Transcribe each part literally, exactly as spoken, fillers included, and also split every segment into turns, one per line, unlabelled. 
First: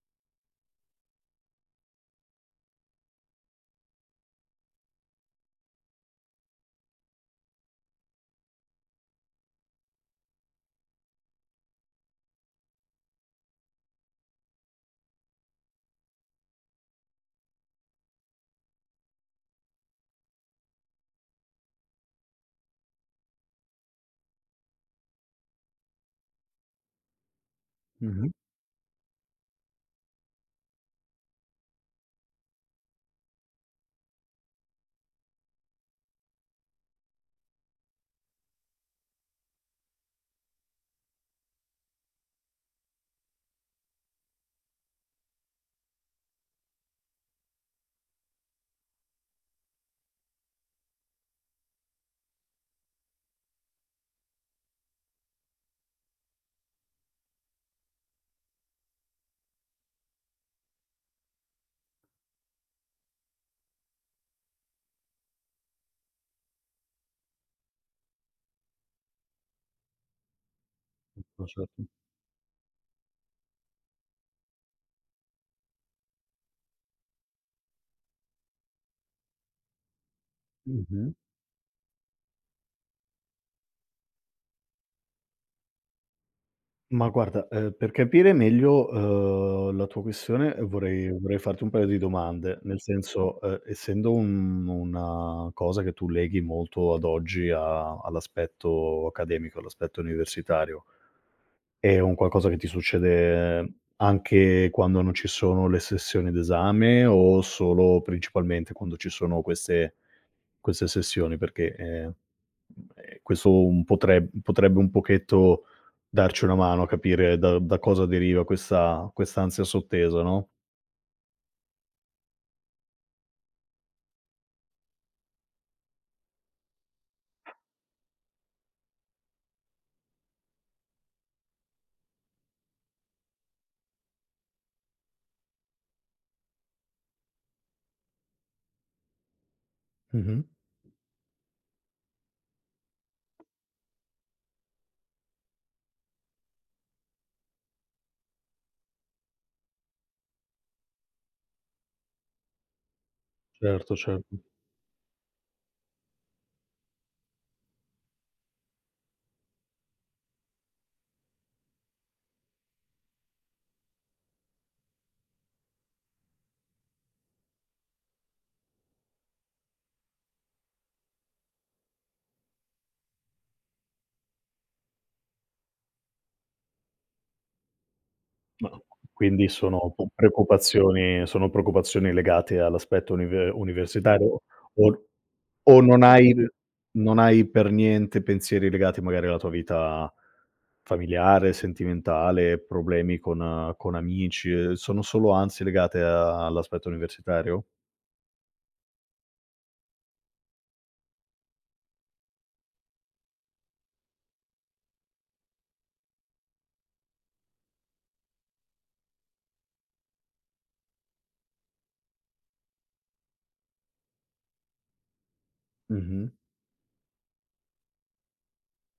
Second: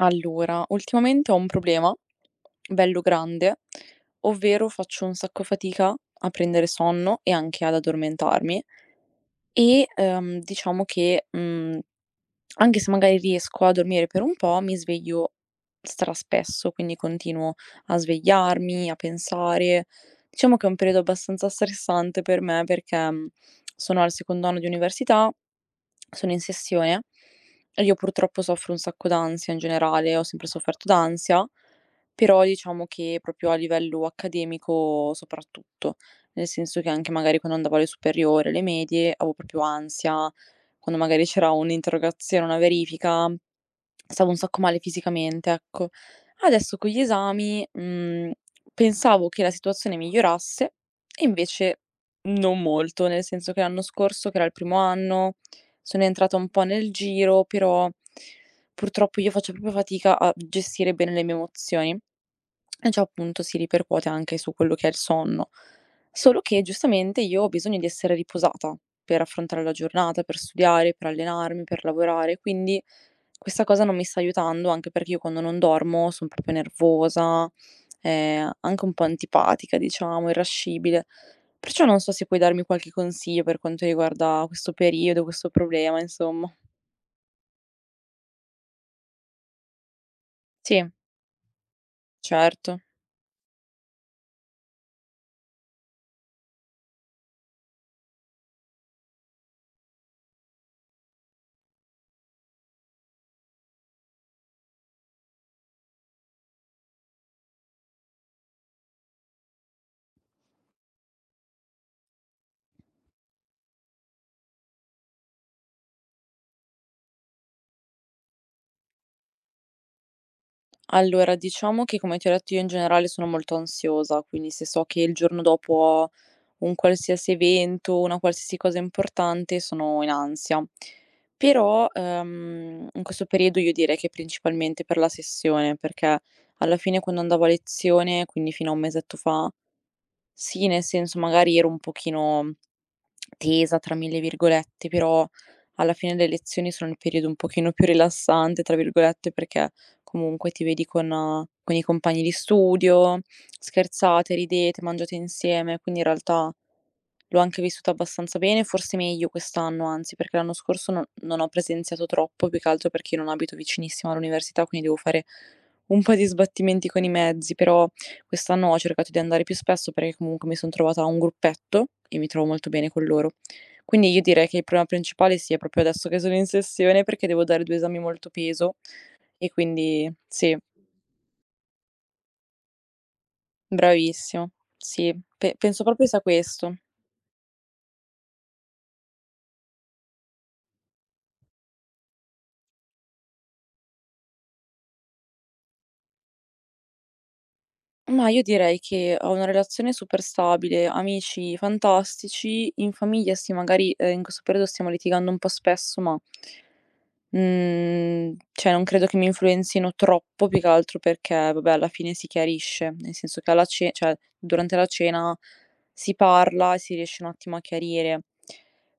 Allora, ultimamente ho un problema bello grande, ovvero faccio un sacco fatica a prendere sonno e anche ad addormentarmi. E, ehm, diciamo che, mhmm, anche se magari riesco a dormire per un po', mi sveglio straspesso, quindi continuo a svegliarmi, a pensare. Diciamo che è un periodo abbastanza stressante per me perché, mhmm, sono al secondo anno di università, sono in sessione e io
Mh-mh.
purtroppo soffro un sacco d'ansia in generale, ho sempre sofferto d'ansia, però diciamo che proprio a livello accademico soprattutto. Nel senso che anche magari quando andavo alle superiori, alle medie, avevo proprio ansia, quando magari c'era un'interrogazione, una verifica, stavo un sacco male fisicamente, ecco. Adesso con gli esami, mhmm, pensavo che la situazione migliorasse e invece non molto, nel senso che l'anno scorso, che era il primo anno, sono entrata un po' nel giro, però purtroppo io faccio proprio fatica a gestire bene le mie emozioni. E ciò appunto si ripercuote anche su quello che è il sonno. Solo che giustamente io ho bisogno di essere riposata per affrontare la giornata, per studiare, per
No,
allenarmi, per
certo.
lavorare, quindi questa cosa non mi sta aiutando, anche perché io quando non dormo sono proprio nervosa, eh, anche un po' antipatica, diciamo, irascibile.
Mh-mh.
Perciò non so se puoi darmi qualche consiglio per quanto riguarda questo periodo, questo problema, insomma.
Ma guarda, ehm, per capire meglio, uhm, la tua questione eh,
Sì,
vorrei vorrei farti un paio di domande,
certo.
nel senso, ehm, essendo un una cosa che tu leghi molto ad oggi a all'aspetto accademico, all'aspetto universitario, è un qualcosa che ti succede anche quando non ci sono le sessioni d'esame o solo principalmente quando ci sono queste Queste sessioni? Perché, ehm, ehm, questo un potre potrebbe un pochetto darci una mano a capire da da cosa deriva questa quest'ansia sottesa, no?
Allora, diciamo che come ti ho detto io in generale sono molto ansiosa, quindi se so che il giorno dopo ho un qualsiasi evento, una qualsiasi cosa importante, sono in ansia. Però ehm, in questo periodo io direi che principalmente per la sessione, perché alla fine quando andavo a lezione, quindi fino a un mesetto fa,
Mh-mh.
sì, nel senso magari ero un pochino Tesa tra mille virgolette, però alla fine le lezioni sono il periodo un pochino più "rilassante" tra virgolette, perché comunque ti vedi con eh, con i compagni di studio,
Certo,
scherzate,
certo.
ridete, mangiate insieme, quindi in realtà L'ho anche vissuta abbastanza bene, forse meglio quest'anno, anzi, perché l'anno scorso non non ho presenziato troppo, più che altro perché io non abito vicinissimo all'università, quindi devo fare un po' di sbattimenti con i mezzi, però quest'anno ho cercato di andare più spesso perché comunque mi son trovata a un gruppetto e mi trovo molto bene con loro. Quindi io direi che il problema principale sia proprio adesso che sono in sessione perché devo dare due esami molto
Ma
peso
quindi
e
sono
quindi
po
sì,
preoccupazioni, sono preoccupazioni legate all'aspetto unive universitario,
bravissimo.
o
Sì, pe
o
penso
non
proprio sia
hai
questo.
non hai per niente pensieri legati magari alla tua vita familiare, sentimentale, problemi con eh, con amici? Ehm, sono solo ansie legate a all'aspetto universitario?
Ma io direi che ho una relazione super stabile, amici fantastici, in famiglia sì, magari, ehm, in questo periodo stiamo litigando un po' spesso, ma, mhmm, cioè non credo che mi influenzino troppo, più che altro perché, vabbè, alla fine si chiarisce, nel senso che alla ce cioè durante la cena si
Mh-mh.
parla e si riesce un attimo a chiarire.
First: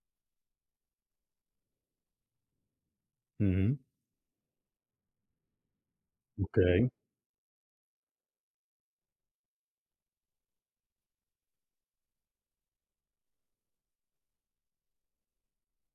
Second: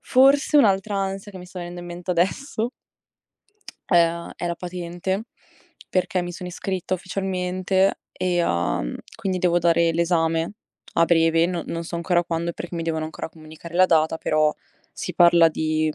Forse un'altra ansia che mi sta venendo in mente adesso.
Mh-mh.
Ehm, era patente, perché mi sono
Okay.
iscritta ufficialmente e, uhm, quindi devo dare l'esame a breve, no non so ancora quando perché mi devono ancora comunicare la data, però si parla di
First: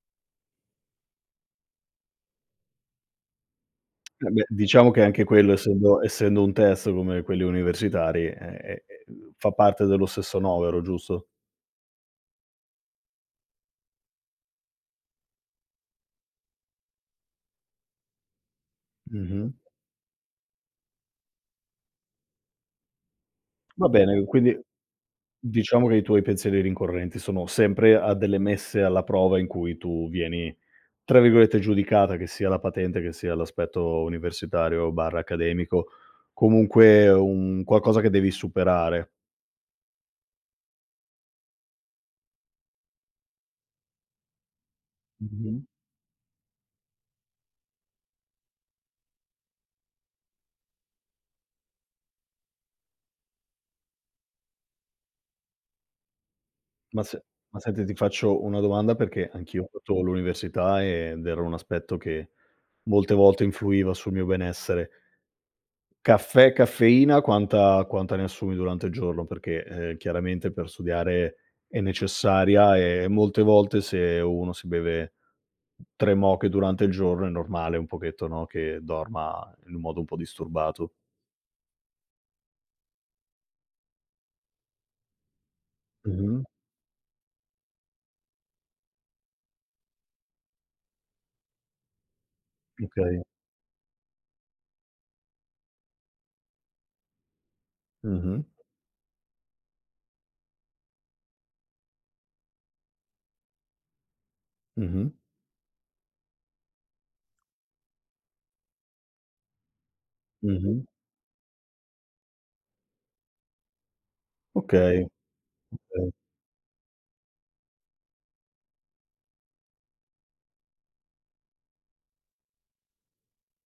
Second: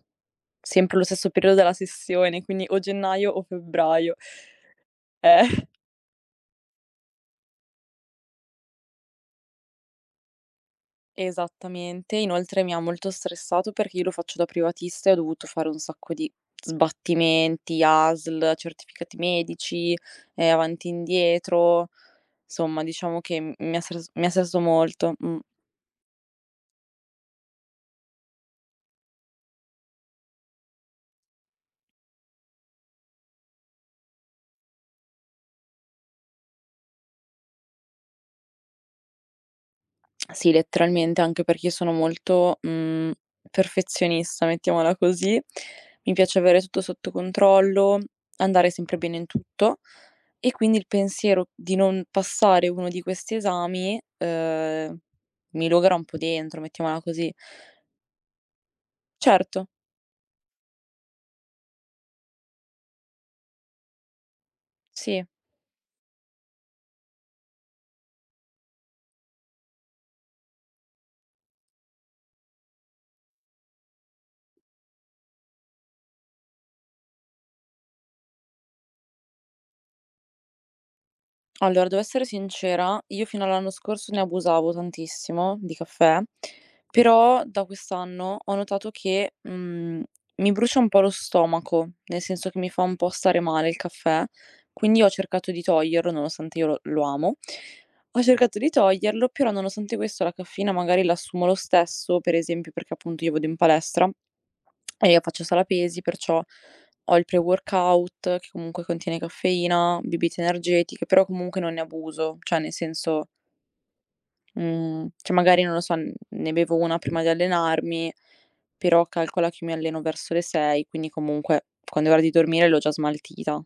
sempre lo stesso periodo della sessione, quindi o gennaio o febbraio.
Eh beh, diciamo che anche
Eh.
quello, essendo essendo un test come quelli universitari, eh, eh, ehm, fa parte dello stesso novero, giusto?
Esattamente. Inoltre mi ha molto stressato perché io lo faccio da privatista e ho dovuto fare un sacco di sbattimenti, A S L, certificati
Mh-mh.
medici, ehm, avanti e indietro. Insomma, diciamo che m mi ha
Va
stres
bene,
mi ha
quindi
stressato molto, mh.
diciamo che i tuoi pensieri rincorrenti sono sempre a delle messe alla prova in cui tu vieni tra virgolette "giudicata", che sia la patente, che sia l'aspetto universitario/accademico, comunque un qualcosa che devi superare.
Sì, letteralmente, anche perché io sono molto, mhmm, perfezionista, mettiamola così.
Mh-mh.
Mi piace avere tutto sotto controllo, andare sempre bene in tutto e quindi il pensiero di non passare uno di questi esami, ehm, mi logora un po' dentro, mettiamola
Ma se
così.
Ma senti, ti faccio una domanda, perché
Certo,
anch'io ho fatto l'università ed era un aspetto che molte volte influiva sul mio benessere.
sì.
Caffè, caffeina, quanta quanta ne assumi durante il giorno? Perché, ehm, chiaramente per studiare è necessaria, e molte volte se uno si beve tre moche durante il giorno è normale un pochetto, no, che dorma in un modo un po' disturbato.
Allora, devo essere sincera, io fino all'anno scorso ne abusavo tantissimo di caffè.
Mh-mh,
Però da quest'anno ho notato che, mhmm, mi brucia un po' lo stomaco, nel senso che mi fa un po'
okay.
stare male il caffè, quindi ho cercato di toglierlo, nonostante io lo lo amo. Ho
Mh-mh,
cercato di toglierlo, però nonostante questo la caffeina magari l'assumo lo stesso, per esempio perché appunto io vado in palestra
mh-mh,
e io faccio sala pesi, perciò ho il pre-workout che comunque contiene caffeina, bibite
mh-mh.
energetiche, però comunque non ne abuso, cioè nel senso.
Okay,
Mhmm, cioè magari non lo so,
okay,
n ne bevo una prima di allenarmi, però calcola che io mi alleno verso le sei, quindi comunque quando è ora di dormire l'ho già smaltita.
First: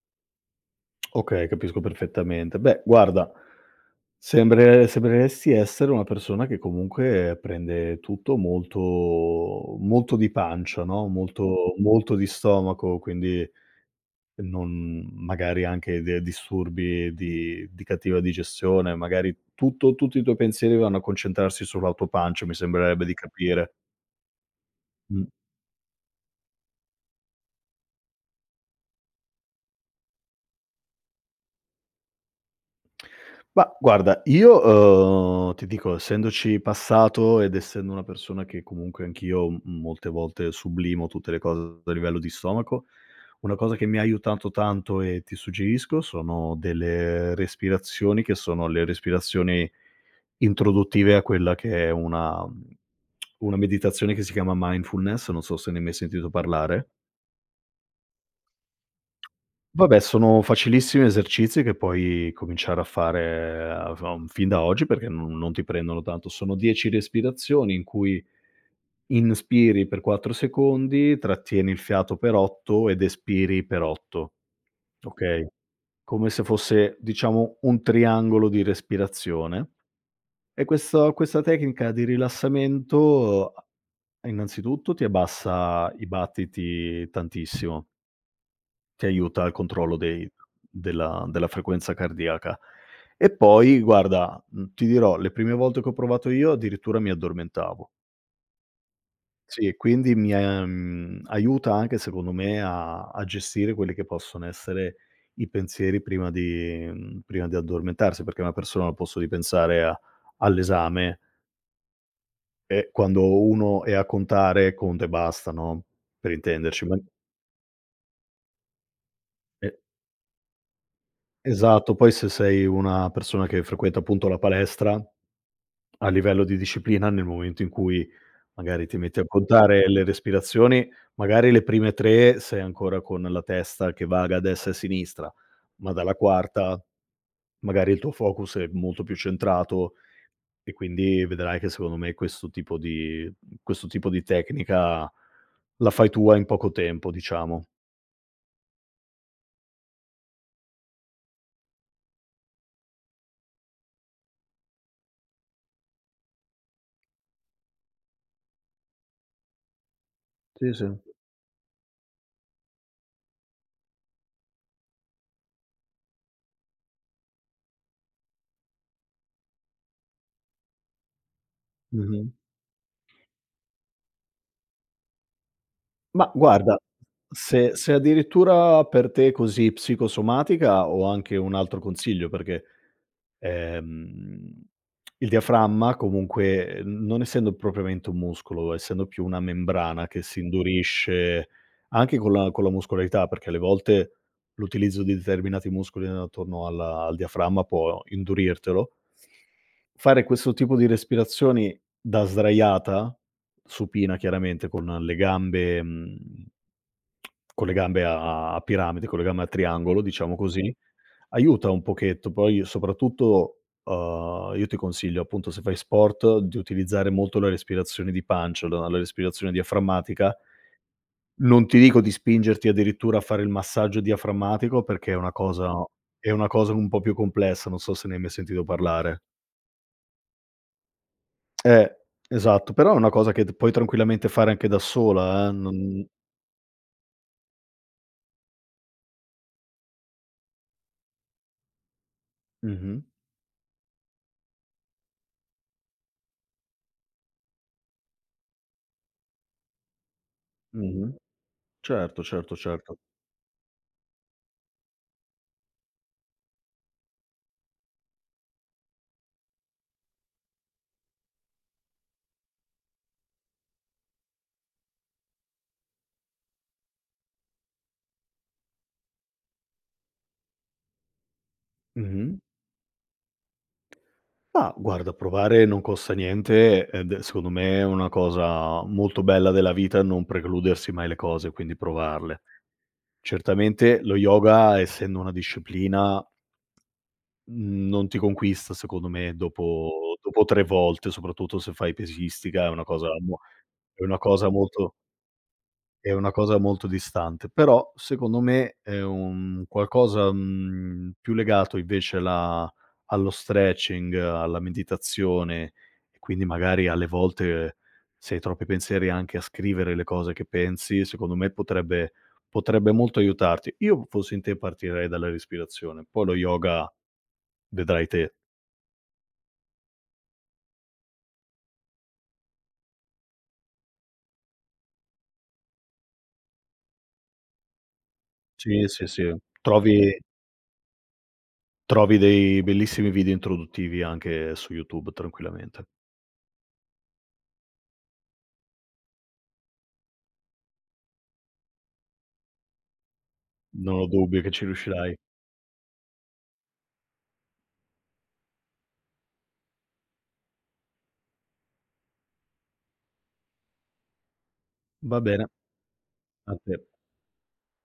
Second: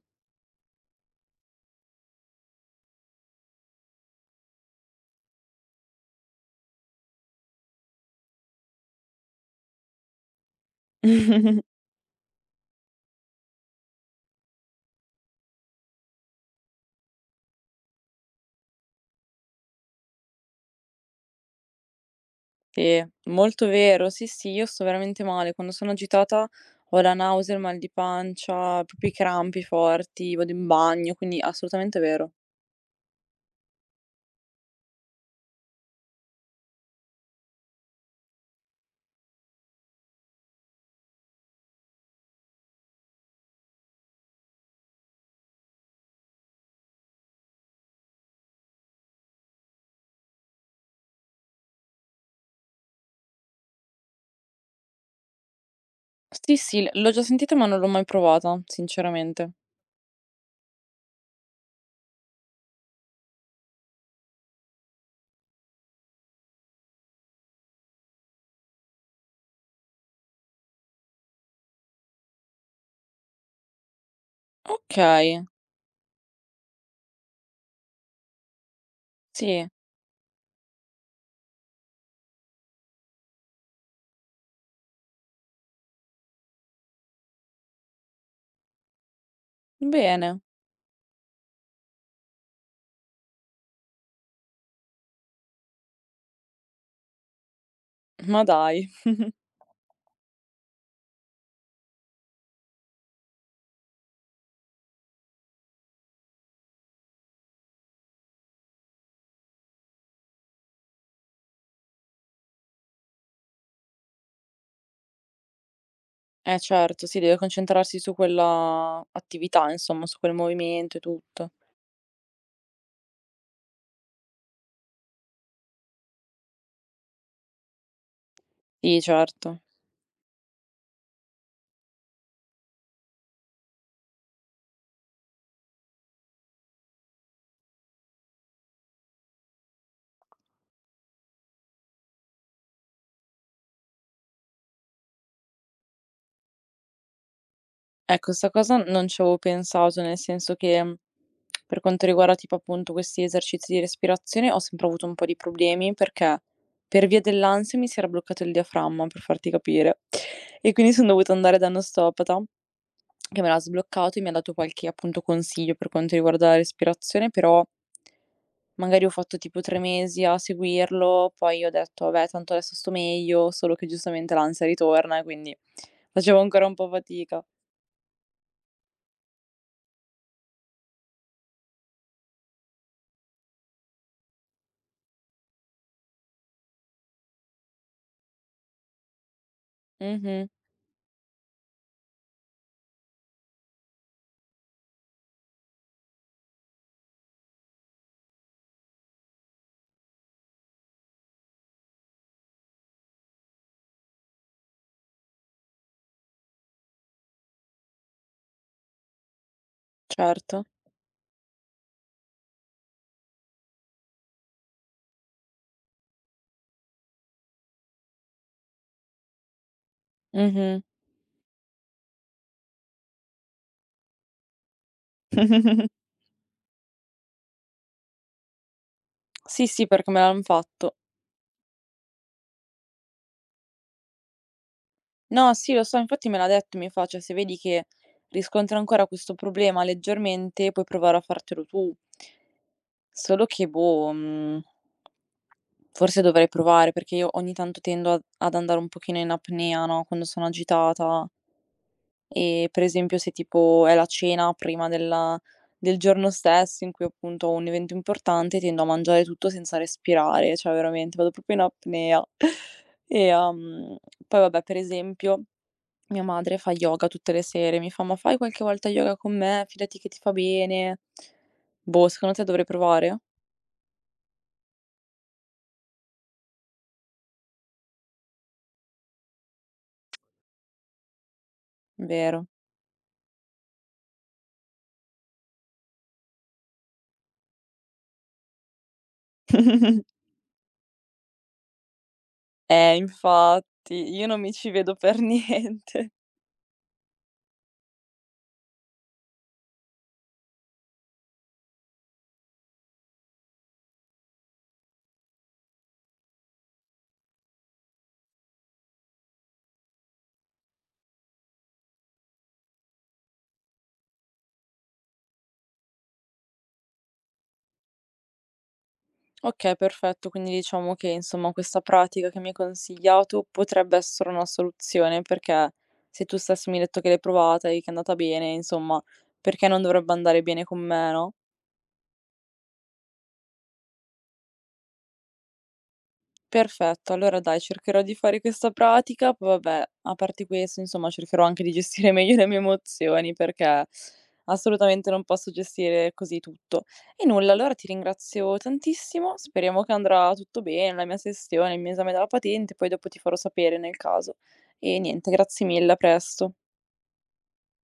okay, capisco perfettamente. Beh, guarda, sembre sembreresti essere una persona che comunque prende tutto molto molto di pancia, no, molto molto di stomaco, quindi non magari anche de disturbi di di cattiva digestione. Magari tutto, tutti i tuoi pensieri vanno a concentrarsi sulla tua pancia, mi
Sì,
sembrerebbe di
molto
capire.
vero, sì, sì, io sto veramente
Mh.
male. Quando sono agitata ho la nausea, il mal di pancia, proprio i crampi forti, vado in bagno, quindi assolutamente vero.
Ma guarda, io, uhm, ti dico, essendoci passato ed essendo una persona che comunque anch'io, mhmm, molte volte sublimo tutte le cose a livello di stomaco, una cosa che mi ha aiutato tanto e ti suggerisco sono delle respirazioni, che sono le respirazioni introduttive a quella che è una mhmm, una meditazione che si chiama mindfulness, non so se ne hai mai sentito
Sì, sì, l
parlare.
l'ho già sentita ma non l'ho mai provata, sinceramente.
Vabbè, sono facilissimi esercizi che puoi cominciare a fare a fa mm, fin da oggi, perché non non ti prendono tanto. Sono dieci respirazioni in cui inspiri per quattro secondi, trattieni il fiato per otto ed espiri per otto,
Okay,
okay, come se fosse, diciamo, un triangolo di
sì,
respirazione. E questo questa tecnica di rilassamento, a innanzitutto ti abbassa i battiti tantissimo. Ti aiuta al controllo dei
bene,
della della frequenza cardiaca. E poi guarda, mhmm, ti dirò, le prime volte che ho provato io addirittura mi addormentavo.
ma dai.
Sì, e quindi mi ha mhmm, aiuta anche secondo me a a gestire quelli che possono essere i pensieri prima di, mhmm, prima di addormentarsi, perché una persona al posto di pensare a all'esame, e quando uno è a contare, conta e basta, no, per
Eh
intenderci, ma
certo, sì, deve concentrarsi su quella attività,
e
insomma, su quel movimento e tutto.
esatto. Poi, se sei una persona che frequenta appunto la palestra, a livello di disciplina, nel momento in cui magari ti
Sì,
metti a
certo.
contare le respirazioni, magari le prime tre sei ancora con la testa che vaga a destra e a sinistra, ma dalla quarta magari il tuo focus è molto più centrato, e quindi vedrai che secondo me questo tipo di questo tipo di tecnica la fai tua in poco tempo, diciamo.
Ecco, sta cosa non ci avevo pensato, nel senso che, mhmm, per quanto riguarda tipo appunto questi esercizi di respirazione, ho sempre avuto un po' di problemi perché per via dell'ansia mi si era bloccato il diaframma, per farti capire, e
Sì, sì.
quindi son dovuta andare da un osteopata che me l'ha sbloccato e mi ha dato qualche appunto consiglio per quanto riguarda la respirazione, però magari ho fatto tipo tre mesi a seguirlo, poi ho detto:
Mh-mh.
"Vabbè, tanto adesso sto meglio", solo che giustamente l'ansia ritorna e quindi
Ma
facevo ancora un
guarda,
po' fatica.
se se addirittura per te è così psicosomatica, ho anche un altro consiglio, perché Ehm, il diaframma comunque, n non essendo propriamente un muscolo, essendo più una membrana che si
Mh-mh.
indurisce anche con la con la muscolarità, perché alle volte l'utilizzo di determinati muscoli attorno alla al diaframma può indurirtelo. Fare questo tipo di respirazioni da sdraiata, supina chiaramente, con le gambe mhmm, con le gambe a a a piramide, con le gambe a triangolo, diciamo
Certo.
così, aiuta un pochetto. Poi soprattutto, uhm, io ti consiglio appunto, se fai sport, di utilizzare molto la respirazione di pancia, la la respirazione diaframmatica.
Mh-mh.
Non ti dico di spingerti addirittura a fare il massaggio diaframmatico, perché è una cosa, è una cosa un po' più complessa, non so se ne hai mai sentito parlare.
Sì, sì, perché me l'han fatto.
Eh, esatto, però è una cosa che t puoi tranquillamente fare anche da sola, eh,
No, sì, lo so,
non
infatti me l'ha detto, mi fa: "Cioè, se vedi che riscontri ancora questo problema leggermente, puoi provare a fartelo tu".
mh-mh,
Solo che, boh, mhmm, forse dovrei provare, perché io ogni tanto tendo ad ad andare un pochino in apnea, no, quando sono
mh-mh.
agitata.
Certo, certo,
E per
certo.
esempio se tipo è la cena prima della del giorno stesso in cui appunto ho un evento importante, tendo a mangiare tutto senza respirare, cioè veramente vado proprio in apnea. E, uhm, poi vabbè per esempio mia madre fa yoga tutte le sere, mi fa: "Ma fai qualche volta yoga con me? Fidati che ti fa bene." Boh, secondo
Mh-mh.
te dovrei provare?
Ma guarda, provare non costa niente ed è, secondo me è una cosa molto bella della vita non precludersi mai le cose, quindi provarle.
Vero.
Certamente lo yoga, essendo una disciplina, mhmm, non ti conquista secondo me dopo dopo tre volte, soprattutto se fai pesistica. È una
Eh
cosa mo
infatti,
è una
io non
cosa
mi ci
molto,
vedo per niente.
è una cosa molto distante, però secondo me è un qualcosa, mhmm, più legato invece alla allo stretching, alla meditazione, e quindi magari alle volte, se hai troppi pensieri, anche a scrivere le cose che pensi, secondo me potrebbe potrebbe molto aiutarti. Io, fossi in te, partirei dalla respirazione, poi lo yoga vedrai te.
Okay, perfetto. Quindi diciamo che, insomma, questa pratica che mi hai consigliato potrebbe essere una soluzione, perché se tu stesso mi hai detto che l'hai provata e che è andata bene,
Sì,
insomma,
sì, sì.
perché non dovrebbe
Trovi
andare bene con me, no?
trovi dei bellissimi video introduttivi anche su YouTube tranquillamente.
Perfetto, allora dai, cercherò di fare questa pratica, poi vabbè, a parte questo, insomma, cercherò anche di gestire meglio le mie emozioni perché
Non ho dubbio che ci
assolutamente
riuscirai.
non posso gestire così tutto. E nulla, allora ti ringrazio tantissimo, speriamo che andrà tutto bene, la mia sessione, il mio esame della patente, poi dopo ti farò sapere nel caso. E
Va
niente,
bene,
grazie mille, a presto.
a te.